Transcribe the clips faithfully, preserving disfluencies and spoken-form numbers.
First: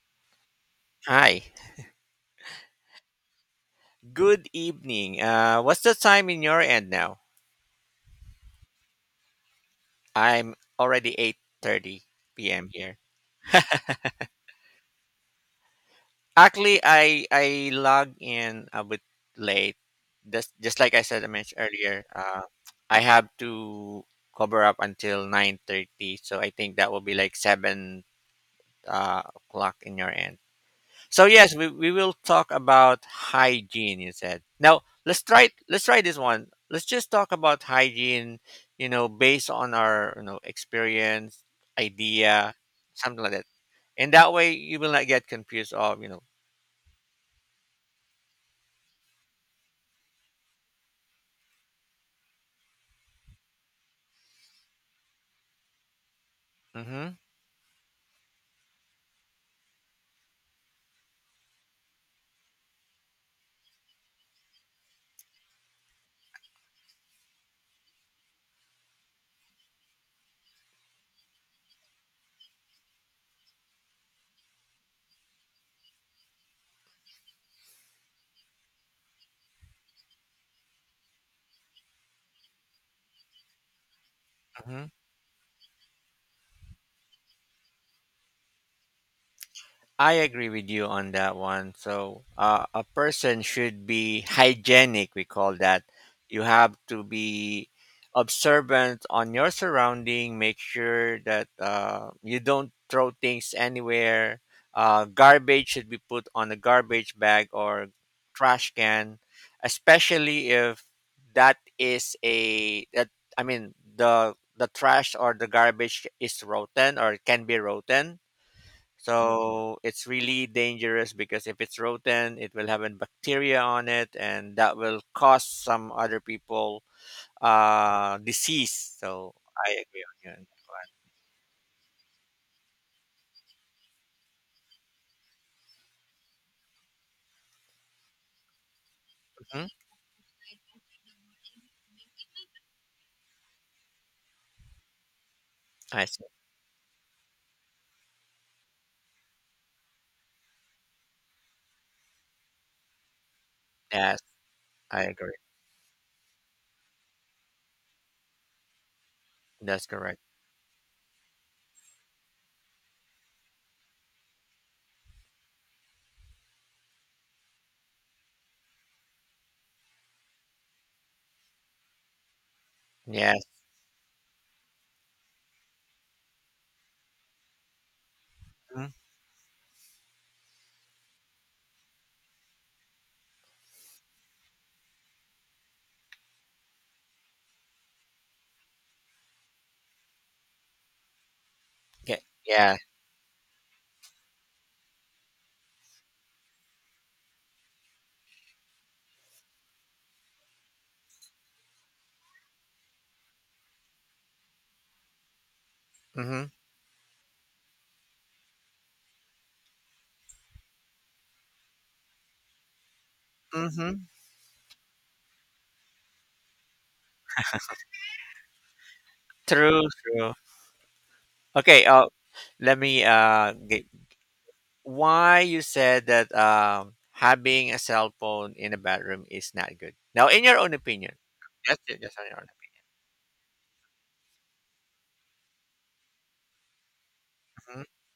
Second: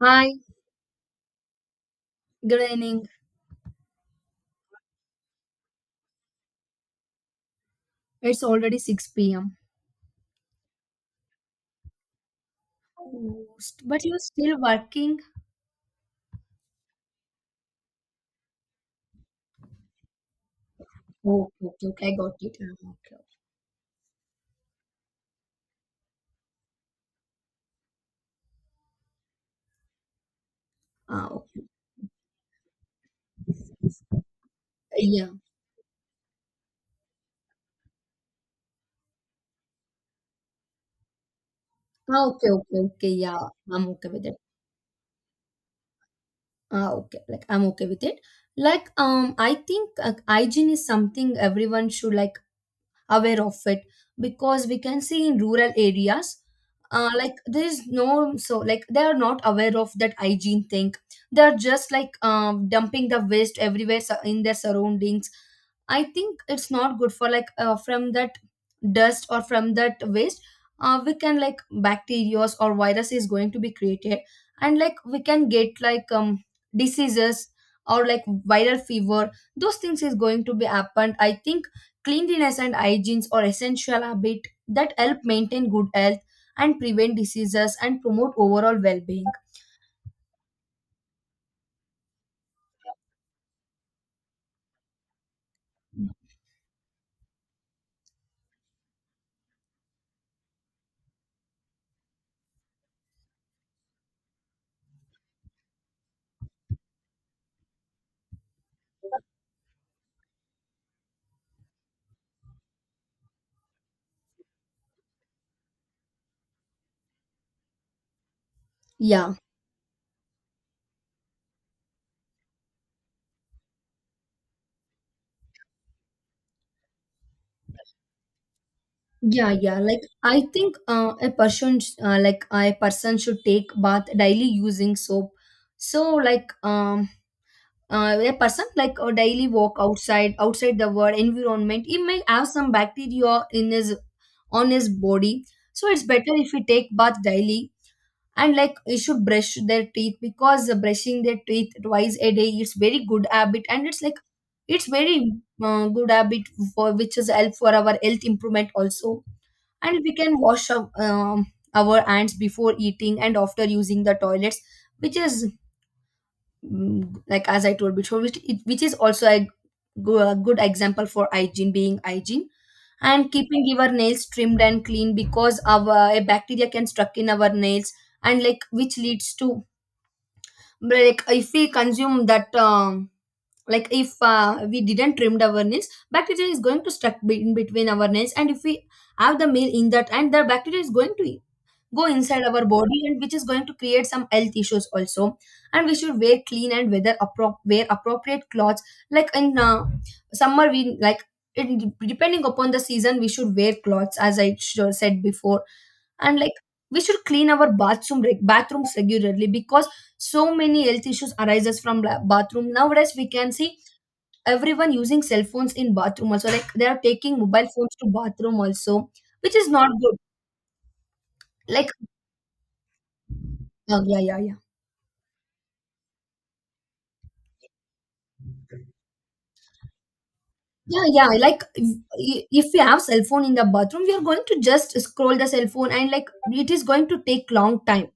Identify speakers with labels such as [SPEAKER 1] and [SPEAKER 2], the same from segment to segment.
[SPEAKER 1] Hi,
[SPEAKER 2] Hi.
[SPEAKER 1] good evening.
[SPEAKER 2] Good evening. Uh, what's the time in your end now?
[SPEAKER 1] It's already six p m.
[SPEAKER 2] I'm already eight thirty p m here.
[SPEAKER 1] Oh, st- but you're still working?
[SPEAKER 2] Actually, I I log in a bit late. Just just like I said I
[SPEAKER 1] Oh,
[SPEAKER 2] mentioned
[SPEAKER 1] okay,
[SPEAKER 2] earlier,
[SPEAKER 1] okay, I got
[SPEAKER 2] uh,
[SPEAKER 1] it. Ah,
[SPEAKER 2] I
[SPEAKER 1] okay.
[SPEAKER 2] have to cover up until nine thirty, so I think that will be like seven uh, o'clock in your end. So
[SPEAKER 1] Ah,
[SPEAKER 2] yes, we,
[SPEAKER 1] okay.
[SPEAKER 2] we will talk about hygiene. You said now let's
[SPEAKER 1] Yeah.
[SPEAKER 2] try let's try this one. Let's just talk about hygiene. You know, based on our you know experience,
[SPEAKER 1] Ah, okay,
[SPEAKER 2] idea,
[SPEAKER 1] okay, okay.
[SPEAKER 2] something like that.
[SPEAKER 1] Yeah, I'm okay
[SPEAKER 2] And
[SPEAKER 1] with
[SPEAKER 2] that
[SPEAKER 1] it.
[SPEAKER 2] way, you will not get confused. Of you know.
[SPEAKER 1] Ah, okay. Like I'm okay with it. Like um, I think uh, hygiene is something everyone should like aware of it because we can see in rural areas
[SPEAKER 2] Mm-hmm,
[SPEAKER 1] uh, like there is no so like they are not aware of that hygiene thing. They are just like um, dumping the waste everywhere sur- in their surroundings. I think it's not good for like uh, from that dust or from that waste. Uh, we can like bacteria or virus is going to be created, and like we can get like um diseases or like viral fever. Those things is going to be happened, I think. Cleanliness and hygiene are essential habits
[SPEAKER 2] mm-hmm.
[SPEAKER 1] that help maintain good health and prevent diseases and promote overall well-being.
[SPEAKER 2] I agree with you on that one. So, uh, a person should be hygienic, we call that. You have to be observant on your surrounding, make sure that uh, you don't throw things anywhere. Uh, garbage should be put on a garbage bag or trash can, especially if that is a that I mean the the trash or the garbage is rotten or can be rotten,
[SPEAKER 1] Yeah,
[SPEAKER 2] so it's really dangerous because if it's rotten, it will have a bacteria on it, and that will cause some other people uh, disease. So
[SPEAKER 1] yeah,
[SPEAKER 2] I
[SPEAKER 1] yeah. Like
[SPEAKER 2] agree on
[SPEAKER 1] I
[SPEAKER 2] you.
[SPEAKER 1] think uh, a person, sh- uh, like uh, a person should take bath daily using soap. So like um, uh, a person like a daily
[SPEAKER 2] Hmm.
[SPEAKER 1] walk outside, outside the world environment, he may have some bacteria in his on his body. So it's
[SPEAKER 2] I see.
[SPEAKER 1] better if we take bath daily, and like you should brush their teeth because uh, brushing their teeth twice a day is very good habit, and it's like
[SPEAKER 2] Yes,
[SPEAKER 1] it's
[SPEAKER 2] I
[SPEAKER 1] very
[SPEAKER 2] agree.
[SPEAKER 1] uh, good habit for which is help for our health improvement also.
[SPEAKER 2] That's
[SPEAKER 1] And we
[SPEAKER 2] correct.
[SPEAKER 1] can wash up, um, our hands before eating and after using the toilets, which is mm, like as I told before which, it, which is also a, go- a good example for hygiene being hygiene, and
[SPEAKER 2] Yes.
[SPEAKER 1] keeping our nails trimmed and clean because our a bacteria can stuck in our nails, and like
[SPEAKER 2] Mhm.
[SPEAKER 1] which leads to like if we consume that um, like if uh, we didn't trimmed our nails bacteria is going to stuck be- in between our nails, and if we have the meal in that, and the bacteria is going to go
[SPEAKER 2] Okay.
[SPEAKER 1] inside our
[SPEAKER 2] Yeah.
[SPEAKER 1] body, and which is going to create some health issues also. And we should wear clean and weather appro- wear appropriate clothes, like in uh, summer we like it, depending upon the season we should wear clothes as I sure said before. And
[SPEAKER 2] Mm-hmm.
[SPEAKER 1] like we should clean our bathroom reg- bathrooms regularly because so many health issues arises from la- bathroom. Nowadays we can see
[SPEAKER 2] Mm-hmm.
[SPEAKER 1] everyone using cell phones in bathroom also, like they are taking mobile phones to bathroom also, which is
[SPEAKER 2] True.
[SPEAKER 1] not good.
[SPEAKER 2] True. Okay.
[SPEAKER 1] Like
[SPEAKER 2] Uh, let me uh get
[SPEAKER 1] uh, yeah, yeah, yeah.
[SPEAKER 2] why you said that um having a cell phone in a bedroom is not good. Now, in your own
[SPEAKER 1] Yeah,
[SPEAKER 2] opinion,
[SPEAKER 1] yeah, like
[SPEAKER 2] that's it. Just on your
[SPEAKER 1] if
[SPEAKER 2] own.
[SPEAKER 1] if we have cell phone in the bathroom, we are going to just scroll the cell phone, and like it is going to take long
[SPEAKER 2] Mm-hmm.
[SPEAKER 1] time,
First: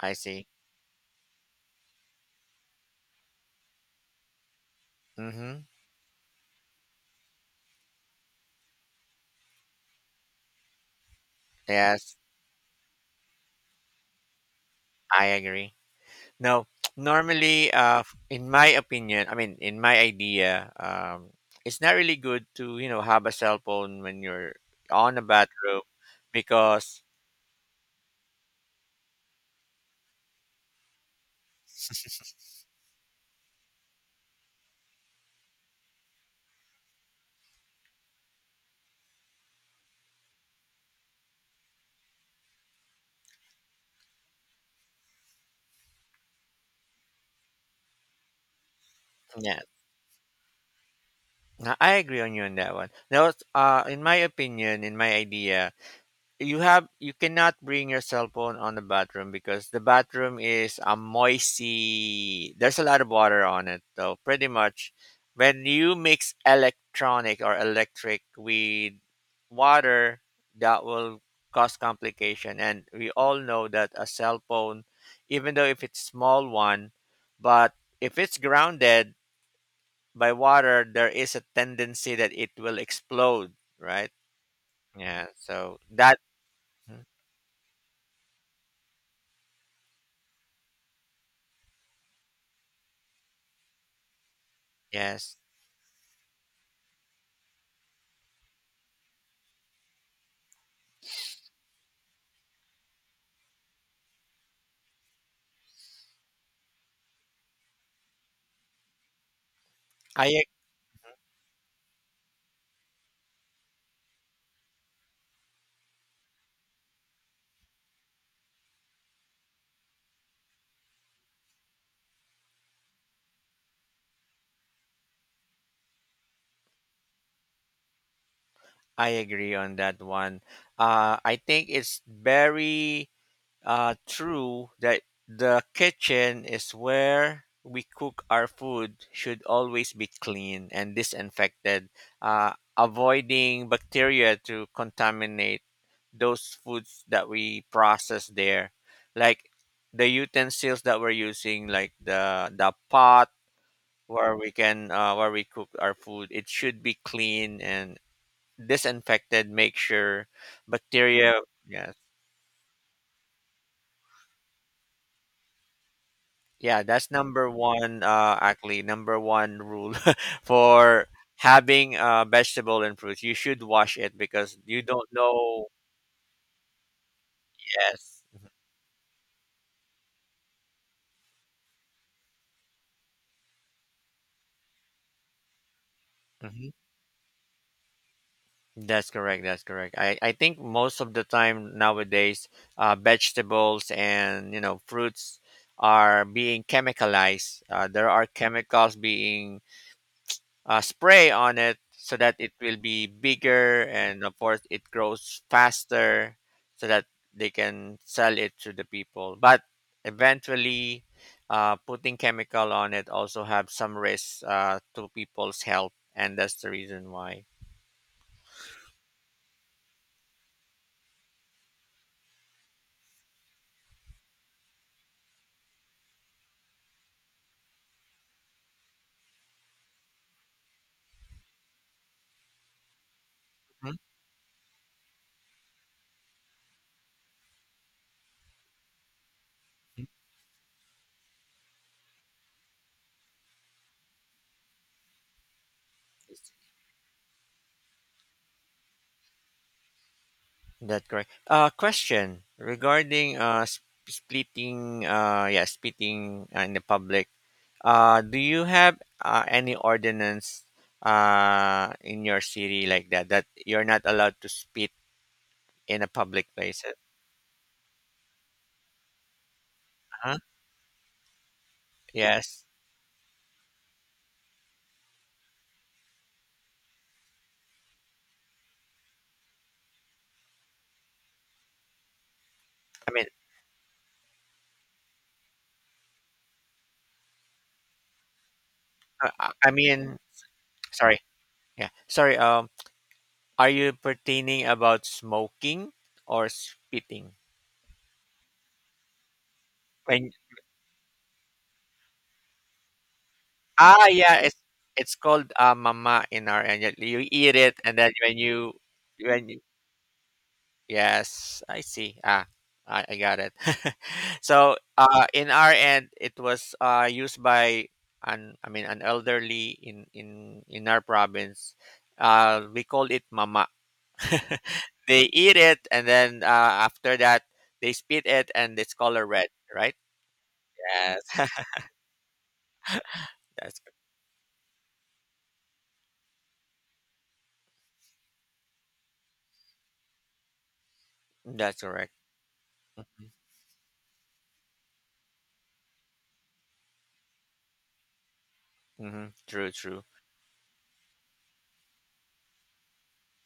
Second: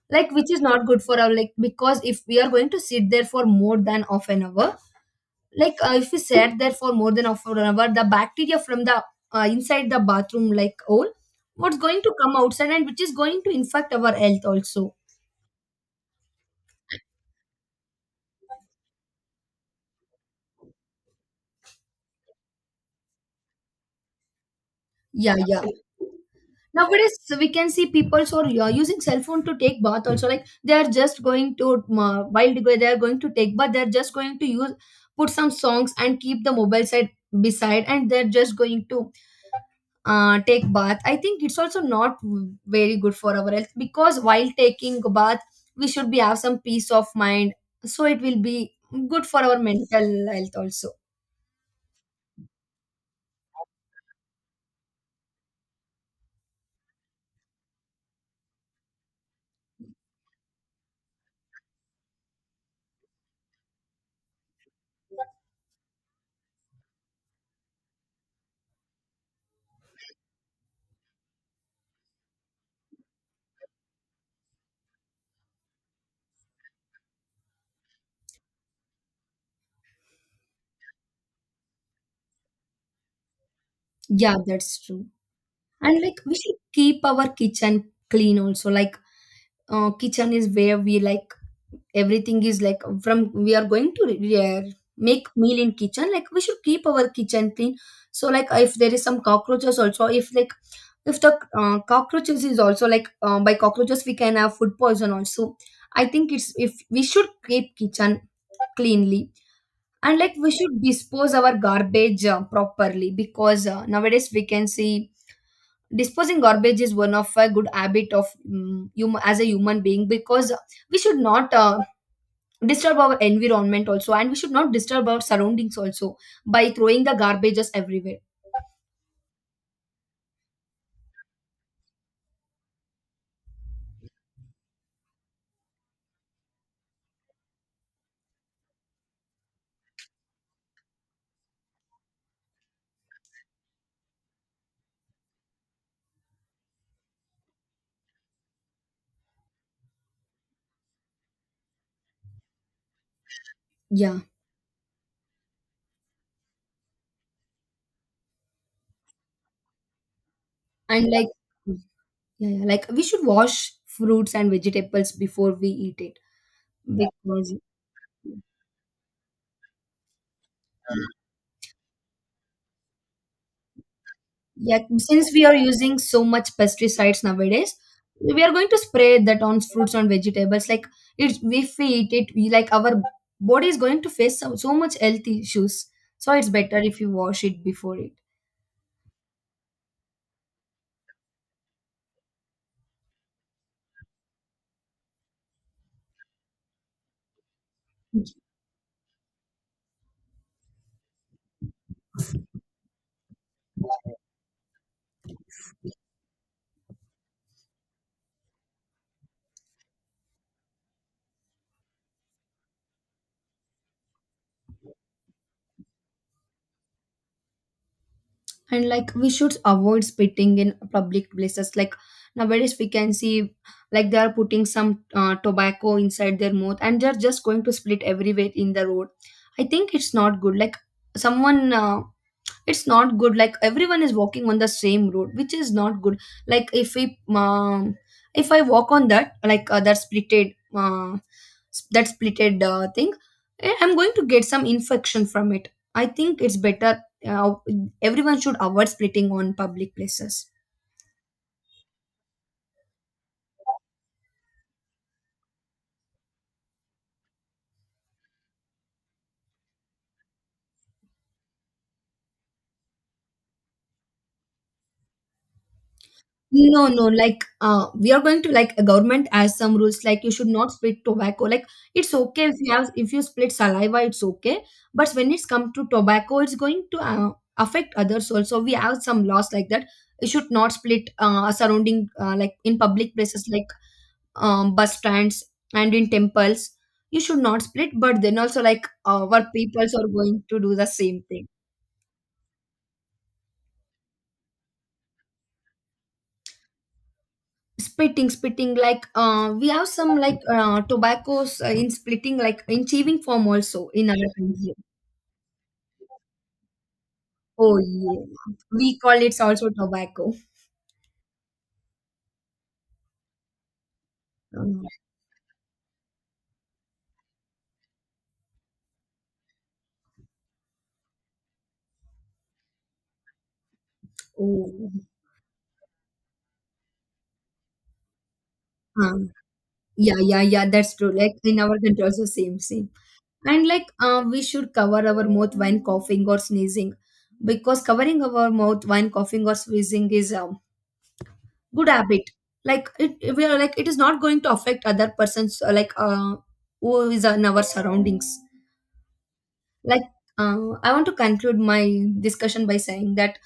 [SPEAKER 2] I
[SPEAKER 1] like
[SPEAKER 2] see.
[SPEAKER 1] which is not good for our like. Because if we are going to sit there for more than half an hour,
[SPEAKER 2] Mm-hmm.
[SPEAKER 1] like uh, if you sat there for more than a for an hour, the bacteria from the uh, inside the bathroom like all what's going to
[SPEAKER 2] Yes,
[SPEAKER 1] come outside, and which is going to infect our health also.
[SPEAKER 2] I agree. No, normally, uh, f- in my opinion, I mean, in my idea, um, it's not really good to you know have a cell phone when you're on a
[SPEAKER 1] Yeah, yeah.
[SPEAKER 2] bathroom because
[SPEAKER 1] Nowadays we can see people so are uh, using cell phone to take bath also, like they are just going to uh, while they they are going to take bath, they're just going to use put some songs and keep the mobile side beside, and they're just going to uh, take bath. I think it's also not very good for our health, because while taking a bath we should be have some peace of mind, so it will be good for our
[SPEAKER 2] yeah,
[SPEAKER 1] mental health also.
[SPEAKER 2] no, I agree on you on that one. Now, uh, in my opinion, in my idea, you have you cannot bring your cell phone on the bathroom because the bathroom is a moisty, there's a lot of water on it, so pretty much when you mix electronic or electric with water, that will cause complication, and we all know that a cell phone, even though if it's small one, but if it's grounded by water, there is a tendency that it will explode, right?
[SPEAKER 1] Yeah, that's true.
[SPEAKER 2] Yeah, so
[SPEAKER 1] And like
[SPEAKER 2] that.
[SPEAKER 1] we should
[SPEAKER 2] Hmm,
[SPEAKER 1] keep our kitchen clean also. Like uh, kitchen is where we like everything is like from we are going to yeah, make
[SPEAKER 2] yes.
[SPEAKER 1] meal in kitchen. Like we should keep our kitchen clean. So like if there is some cockroaches also, if like if the uh, cockroaches is also like uh, by cockroaches we can have food poison also. I think it's if we should keep kitchen cleanly. And
[SPEAKER 2] I
[SPEAKER 1] like
[SPEAKER 2] ag-
[SPEAKER 1] we should dispose our garbage uh, properly, because uh, nowadays we can see disposing garbage is one of a good habit of um, hum- as a human being, because we should not uh, disturb our environment also, and we should not disturb our surroundings also, by throwing the garbages everywhere.
[SPEAKER 2] I agree on that one. Uh, I think it's very uh, true that the kitchen is where we cook our food should always be clean and disinfected, uh, avoiding bacteria to contaminate those foods that we process there, like the utensils that we're using, like the the pot
[SPEAKER 1] Yeah,
[SPEAKER 2] where we can uh, where we cook our food. It should be clean and disinfected, make sure
[SPEAKER 1] and like
[SPEAKER 2] bacteria.
[SPEAKER 1] yeah,
[SPEAKER 2] Yes,
[SPEAKER 1] yeah, like we should wash fruits and vegetables before we eat it,
[SPEAKER 2] yeah, that's number
[SPEAKER 1] because
[SPEAKER 2] one. Uh, actually, number one rule for having uh, vegetable and fruits, you should wash it because
[SPEAKER 1] yeah,
[SPEAKER 2] you don't
[SPEAKER 1] since we are
[SPEAKER 2] know.
[SPEAKER 1] using so much pesticides nowadays,
[SPEAKER 2] Yes.
[SPEAKER 1] we are going to spray that on fruits and vegetables, like it's if we eat it, we like our body is going to face so, so much health issues, so it's
[SPEAKER 2] Hmm.
[SPEAKER 1] better if you wash it before it.
[SPEAKER 2] That's correct. That's correct. I, I think most of the time nowadays, uh, vegetables and you know fruits are being chemicalized. Uh, there are chemicals being uh, spray on it so that it will be bigger and of course it grows faster so that they can sell it to the people, but eventually, uh, putting chemical on it also have some risks uh, to people's health and that's the reason why.
[SPEAKER 1] And like we should avoid spitting in public places. Like nowadays we can see like they are putting some uh, tobacco inside their mouth and they're just going to split everywhere in the road. I think it's not good, like someone uh, it's not good, like everyone is walking on the same road, which is not good. Like if we um, if I walk on that, like uh, that
[SPEAKER 2] Mhm.
[SPEAKER 1] splitted uh, s- that splitted uh, thing, eh, I'm going to get some infection from it. I think it's better uh, everyone should avoid splitting on public places.
[SPEAKER 2] That correct, uh, question regarding uh, sp- splitting uh, yeah, splitting uh, in the public. Uh, do you have uh, any ordinance uh, in your city like that, that you're not allowed to spit in a public place?
[SPEAKER 1] No, no, like uh, we are going to like a government has some rules, like you
[SPEAKER 2] Huh?
[SPEAKER 1] should not split tobacco. Like it's okay if
[SPEAKER 2] Yes.
[SPEAKER 1] you have if you split saliva, it's okay. But when it's come to tobacco, it's going to uh, affect others also. We have some laws like that. You should not split uh, surrounding uh, like in
[SPEAKER 2] I
[SPEAKER 1] public
[SPEAKER 2] mean,
[SPEAKER 1] places like um, bus stands and in temples. You should not split, but then also like
[SPEAKER 2] uh,
[SPEAKER 1] our
[SPEAKER 2] uh, I
[SPEAKER 1] peoples are
[SPEAKER 2] mean,
[SPEAKER 1] going to do the
[SPEAKER 2] sorry.
[SPEAKER 1] same thing.
[SPEAKER 2] Yeah, sorry. Um, are you pertaining about smoking or spitting?
[SPEAKER 1] Splitting, splitting. Like uh, we have some
[SPEAKER 2] When
[SPEAKER 1] like uh, tobaccos uh, in splitting, like in chewing form also
[SPEAKER 2] ah
[SPEAKER 1] in our
[SPEAKER 2] yeah, it's
[SPEAKER 1] country.
[SPEAKER 2] it's called uh, mama in our end. You eat
[SPEAKER 1] Oh
[SPEAKER 2] it and then
[SPEAKER 1] yeah,
[SPEAKER 2] when you
[SPEAKER 1] we call it
[SPEAKER 2] when
[SPEAKER 1] also tobacco.
[SPEAKER 2] yes, I see. Ah, I, I got it. So,
[SPEAKER 1] Uh,
[SPEAKER 2] uh, in our end, it was uh, used by an I mean an elderly in in in our province. Uh, we called it mama.
[SPEAKER 1] oh,
[SPEAKER 2] They eat it, and then uh, after that, they spit it, and it's
[SPEAKER 1] uh,
[SPEAKER 2] color red, right?
[SPEAKER 1] yeah, yeah, yeah. That's true. Like
[SPEAKER 2] Yes,
[SPEAKER 1] in our country also same, same. And
[SPEAKER 2] that's
[SPEAKER 1] like uh, we should cover our mouth when coughing or sneezing, because covering our mouth when coughing or sneezing is a
[SPEAKER 2] that's
[SPEAKER 1] good
[SPEAKER 2] correct.
[SPEAKER 1] habit. Like it, we are like it is not going to affect other persons uh, like uh, who is in our surroundings.
[SPEAKER 2] Hmm. True,
[SPEAKER 1] Like
[SPEAKER 2] true.
[SPEAKER 1] uh, I want to conclude my discussion by saying that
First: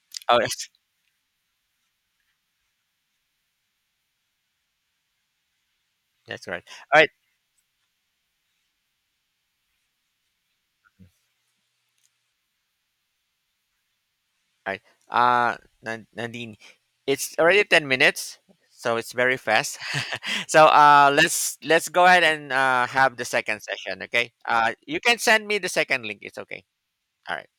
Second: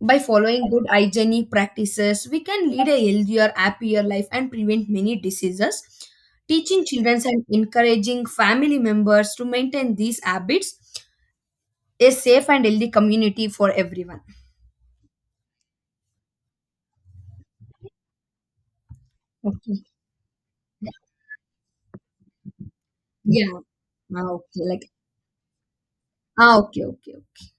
[SPEAKER 1] by
[SPEAKER 2] Oh,
[SPEAKER 1] following
[SPEAKER 2] yes,
[SPEAKER 1] good hygienic practices, we can lead a healthier happier life and prevent many diseases.
[SPEAKER 2] that's right.
[SPEAKER 1] Teaching
[SPEAKER 2] All right.
[SPEAKER 1] children and encouraging family members to maintain these habits, a safe and healthy community for everyone.
[SPEAKER 2] All right. Uh, Nan- Nandini, it's already ten minutes, so it's very
[SPEAKER 1] Okay.
[SPEAKER 2] fast. So
[SPEAKER 1] Yeah,
[SPEAKER 2] uh, let's let's go ahead and uh, have the
[SPEAKER 1] yeah.
[SPEAKER 2] second session.
[SPEAKER 1] Ah,
[SPEAKER 2] Okay.
[SPEAKER 1] okay,
[SPEAKER 2] Uh,
[SPEAKER 1] like
[SPEAKER 2] you can send me the second link. It's
[SPEAKER 1] ah,
[SPEAKER 2] okay.
[SPEAKER 1] okay, okay,
[SPEAKER 2] All
[SPEAKER 1] okay.
[SPEAKER 2] right.